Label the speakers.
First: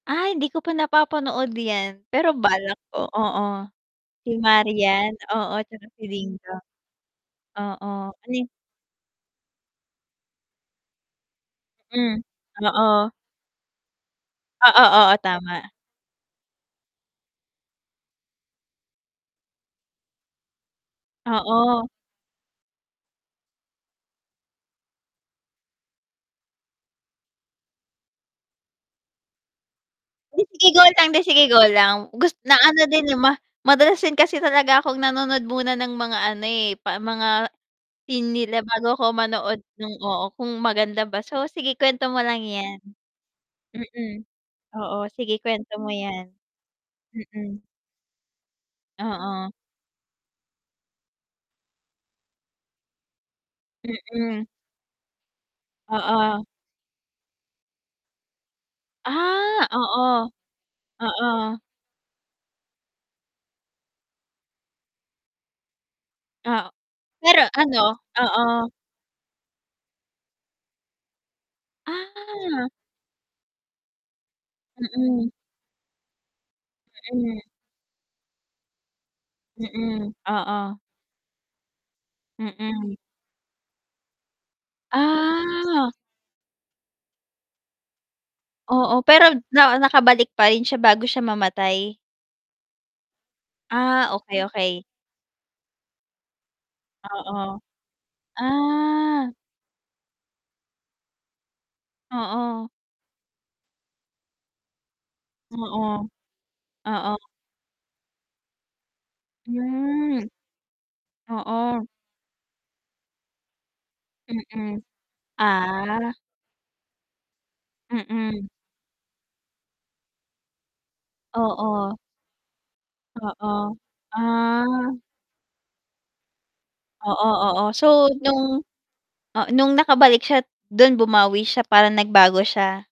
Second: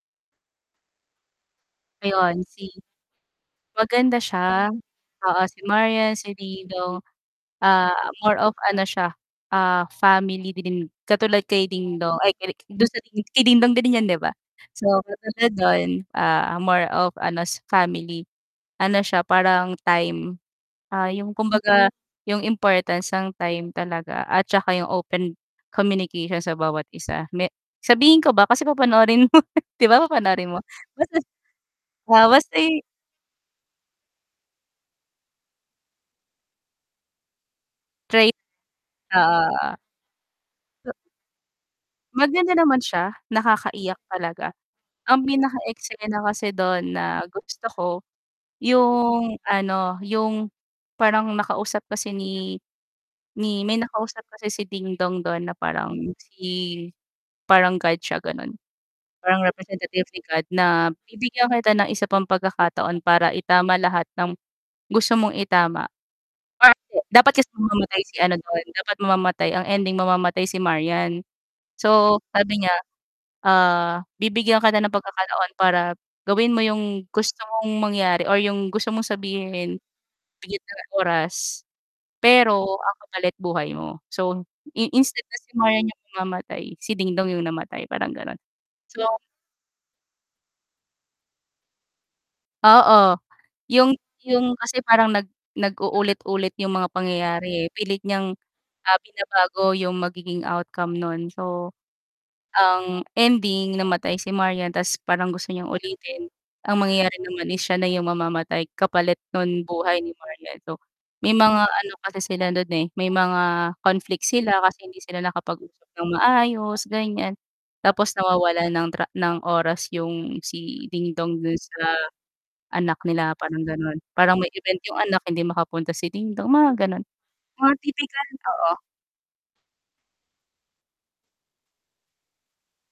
Speaker 1: Ay hindi ko pa napapanood 'yan. Pero
Speaker 2: Ayun, si
Speaker 1: balak o oo.
Speaker 2: maganda
Speaker 1: Kay
Speaker 2: siya.
Speaker 1: Marian,
Speaker 2: Oo,
Speaker 1: oo,
Speaker 2: si
Speaker 1: tsaka si
Speaker 2: Marian, si
Speaker 1: Dingdong.
Speaker 2: DingDong,
Speaker 1: Oo,
Speaker 2: ah,
Speaker 1: ano
Speaker 2: more
Speaker 1: yung
Speaker 2: of ano siya, ah, family dream. Katulad kay
Speaker 1: Hmm,
Speaker 2: Dingdong, ay kini dun sa
Speaker 1: oo.
Speaker 2: dini kay Dingdong din 'yan, 'di ba?
Speaker 1: Oo,
Speaker 2: So,
Speaker 1: oo,
Speaker 2: katulad
Speaker 1: tama.
Speaker 2: no'n, ah, more of ano, s family. Ano siya, parang time, ah, yung
Speaker 1: Oo.
Speaker 2: kumbaga yung importance ng time talaga at tsaka yung open communication sa bawat isa. Me sabihin ko ba kasi papanoorin mo. 'Di ba
Speaker 1: 'Di
Speaker 2: papanoorin mo?
Speaker 1: sige, go lang. 'Di
Speaker 2: Basbas
Speaker 1: sige, go lang.
Speaker 2: oo,
Speaker 1: Gus
Speaker 2: basta
Speaker 1: na ano
Speaker 2: yu
Speaker 1: din, eh, ma madalas din kasi talaga akong nanonood muna ng mga ano, eh, pa mga theme
Speaker 2: Trait.
Speaker 1: nila bago ako
Speaker 2: Oo,
Speaker 1: manood
Speaker 2: oo.
Speaker 1: nung oo, kung maganda ba. So, sige kuwento mo lang
Speaker 2: Maganda
Speaker 1: 'yan.
Speaker 2: naman siya, nakakaiyak
Speaker 1: Mm.
Speaker 2: talaga.
Speaker 1: Oo,
Speaker 2: Ang
Speaker 1: sige
Speaker 2: pinaka
Speaker 1: kuwento mo
Speaker 2: eksena
Speaker 1: 'yan.
Speaker 2: kasi dun na
Speaker 1: Mm.
Speaker 2: gusto ko yung
Speaker 1: Oo.
Speaker 2: ano, yung parang nakausap kasi ni ni may nakausap
Speaker 1: Mm.
Speaker 2: kasi si Dingdong dun na parang
Speaker 1: Oo.
Speaker 2: si parang God siya, gano'n. Parang
Speaker 1: Ah,
Speaker 2: representative ni
Speaker 1: oo.
Speaker 2: God na bibigyan
Speaker 1: Oo.
Speaker 2: kita ng isa pang pagkakataon para itama lahat ng gusto mong itama.
Speaker 1: O
Speaker 2: Dapat
Speaker 1: pero
Speaker 2: kasi
Speaker 1: ano
Speaker 2: mamamatay si ano dun,
Speaker 1: oo.
Speaker 2: dapat mamamatay ang ending mamamatay si Marian. So sabi
Speaker 1: Ah.
Speaker 2: niya, ah, bibigyan ka na ng
Speaker 1: Mm.
Speaker 2: pagkakataon para gawin mo yung gusto
Speaker 1: Mm.
Speaker 2: mong mangyari or yung gusto mong sabihin,
Speaker 1: Mm,
Speaker 2: bigyan kita
Speaker 1: oo.
Speaker 2: ng oras, pero
Speaker 1: Mm.
Speaker 2: ang kapalit buhay mo. So, i instead na si Marian
Speaker 1: Ah.
Speaker 2: yung mamamatay si Dingdong yung namatay, parang gano'n.
Speaker 1: Oo,
Speaker 2: So
Speaker 1: pero na nakabalik pa rin siya bago siya mamatay?
Speaker 2: Oo, yung
Speaker 1: Ah, okey,
Speaker 2: yung kasi
Speaker 1: okey.
Speaker 2: parang nag nag-uulit-ulit yung mga
Speaker 1: Oo.
Speaker 2: pangyayari, eh. Pilit niyang, ah,
Speaker 1: Ah.
Speaker 2: binabago yung magiging outcome no'n. So,
Speaker 1: Oo.
Speaker 2: ang ending, namatay si Marian ta's parang gusto niyang
Speaker 1: Oo.
Speaker 2: ulitin, ang mangyayari
Speaker 1: Oo.
Speaker 2: naman is siya na yung mamamatay kapalit nun buhay ni
Speaker 1: Hmm.
Speaker 2: Marian. So, may mga
Speaker 1: Oo.
Speaker 2: ano kasi sila dun, eh, may mga conflict sila
Speaker 1: Mm.
Speaker 2: kasi hindi sila nakapag-usap nang
Speaker 1: Ah.
Speaker 2: maayos, ganyan tapos
Speaker 1: Mm.
Speaker 2: nawawalan ng tra ng oras yung si Dingdong dun sa
Speaker 1: Oo.
Speaker 2: anak nila, parang
Speaker 1: Oo.
Speaker 2: gano'n. Parang may event
Speaker 1: Ah.
Speaker 2: yung anak hindi makapunta si Dingdong, mga gano'n.
Speaker 1: Oo, oo.
Speaker 2: Mga
Speaker 1: So,
Speaker 2: tipikal
Speaker 1: nung
Speaker 2: oo.
Speaker 1: ah, nung nakabalik siya dun bumawi siya, parang nagbago siya?